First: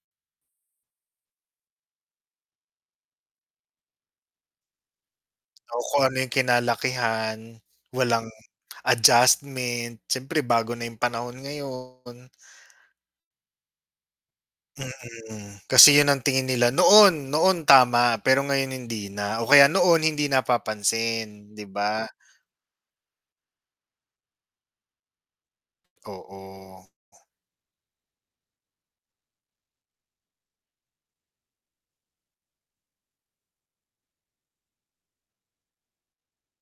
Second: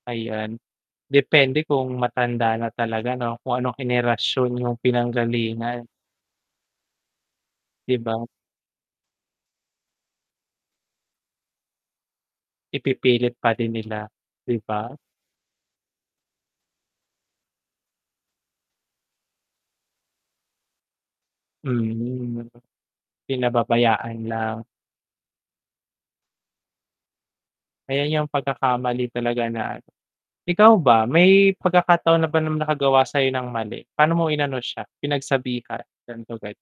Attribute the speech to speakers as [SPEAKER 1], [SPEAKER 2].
[SPEAKER 1] Ayan, depende kung matanda na talaga 'no kung anong henerasyon yung
[SPEAKER 2] Oo,
[SPEAKER 1] pinanggalingan.
[SPEAKER 2] kung ano yung kinalakihan,
[SPEAKER 1] 'Di ba?
[SPEAKER 2] walang adjustment, siyempre bago na yung panahon ngayon
[SPEAKER 1] Ipipilit pa din nila, 'di ba?
[SPEAKER 2] Mm. Kasi yun ang tingin nila noon, noon tama pero ngayon hindi na, o kaya noon hindi napapansin, 'di ba?
[SPEAKER 1] Mhm. Pinababayaan lang.
[SPEAKER 2] Oo.
[SPEAKER 1] Eh, 'yang pagkakamali talaga na ano. Ikaw ba may pagkakataon na ba na nakagawa sayo ng mali, pa'no mo inano siya pinagsabihan? [unintelligible]